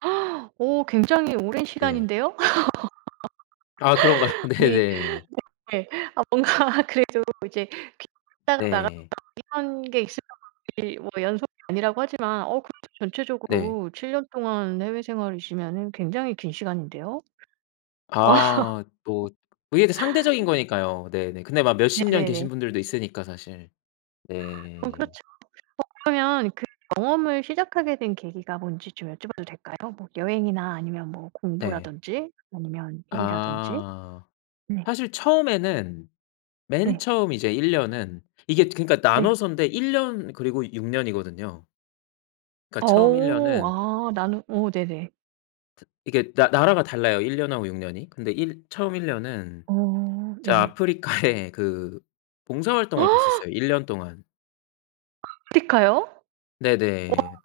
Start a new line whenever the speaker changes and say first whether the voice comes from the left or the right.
right: 오 굉장히 오랜
left: 네.
right: 시간인데요?
left: 아 그런가요?
right: 아니
left: 네네.
right: 네 아 뭔가 그래도 이제 귀국했다가 나갔다가
left: 네.
right: 이런 게 있으면 이게 뭐 연속이 아니라고 하지만 어 그래도
left: 네.
right: 전체적으로 7년 동안 해외 생활이시면은 굉장히 긴 시간인데요?
left: 아 뭐 그게 또 상대적인 거니까요. 네네. 근데 막 몇십 년
right: 네네네.
left: 계신 분들도 있으니까 사실.
right: 어
left: 네.
right: 그렇죠. 어 그러면 그 경험을 시작하게 된 계기가 뭔지 좀 여쭤봐도 될까요? 뭐 여행이나 아니면 뭐
left: 네.
right: 공부라든지 아니면 일이라든지.
left: 아.
right: 네.
left: 사실 처음에는 맨
right: 네.
left: 처음 이제 1 년은 이게 그니까
right: 네.
left: 나눠서인데 1 년 그리고 6 년이거든요. 그러니까 처음 1
right: 어
left: 년은
right: 아 나는 어 네네.
left: 트 이게 나 나라가 달라요, 1 년하고 6 년이. 근데 일 처음 1 년은
right: 어
left: 제가
right: 네네.
left: 아프리카에 그 봉사 활동을 갔었어요, 1 년 동안.
right: 아프리카요? 와
left: 네네.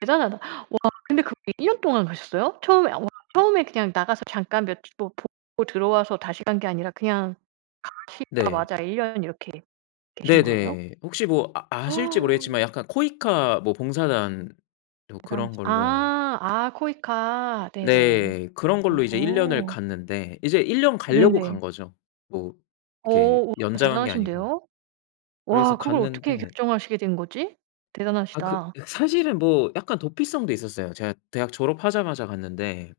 right: 대단하다. 와 근데 거기 1 년 동안 가셨어요? 처음에 와 처음에 그냥 나가서 잠깐 몇 주 보고 들어와서 다시 간 게 아니라 그냥
left: 네.
right: 가시자마자 1 년 이렇게 계신 거예요?
left: 네네. 혹시 뭐 아 아실지 모르겠지만 약간 코이카 뭐 봉사단 뭐 그런
right: 대단하시
left: 걸로
right: 아 아 코이카. 네네.
left: 네. 그런 걸로 이제 1 년을
right: 어.
left: 갔는데 이제 1 년 가려고 간
right: 네네.
left: 거죠, 뭐
right: 어
left: 이렇게
right: 우와
left: 연장한 게 아니고.
right: 대단하신데요.
left: 그래서
right: 와 그걸 어떻게
left: 갔는데
right: 결정하시게 된 거지?
left: 아 그
right: 대단하시다.
left: 사실은 뭐 약간 도피성도 있었어요. 제가 대학 졸업하자마자 갔는데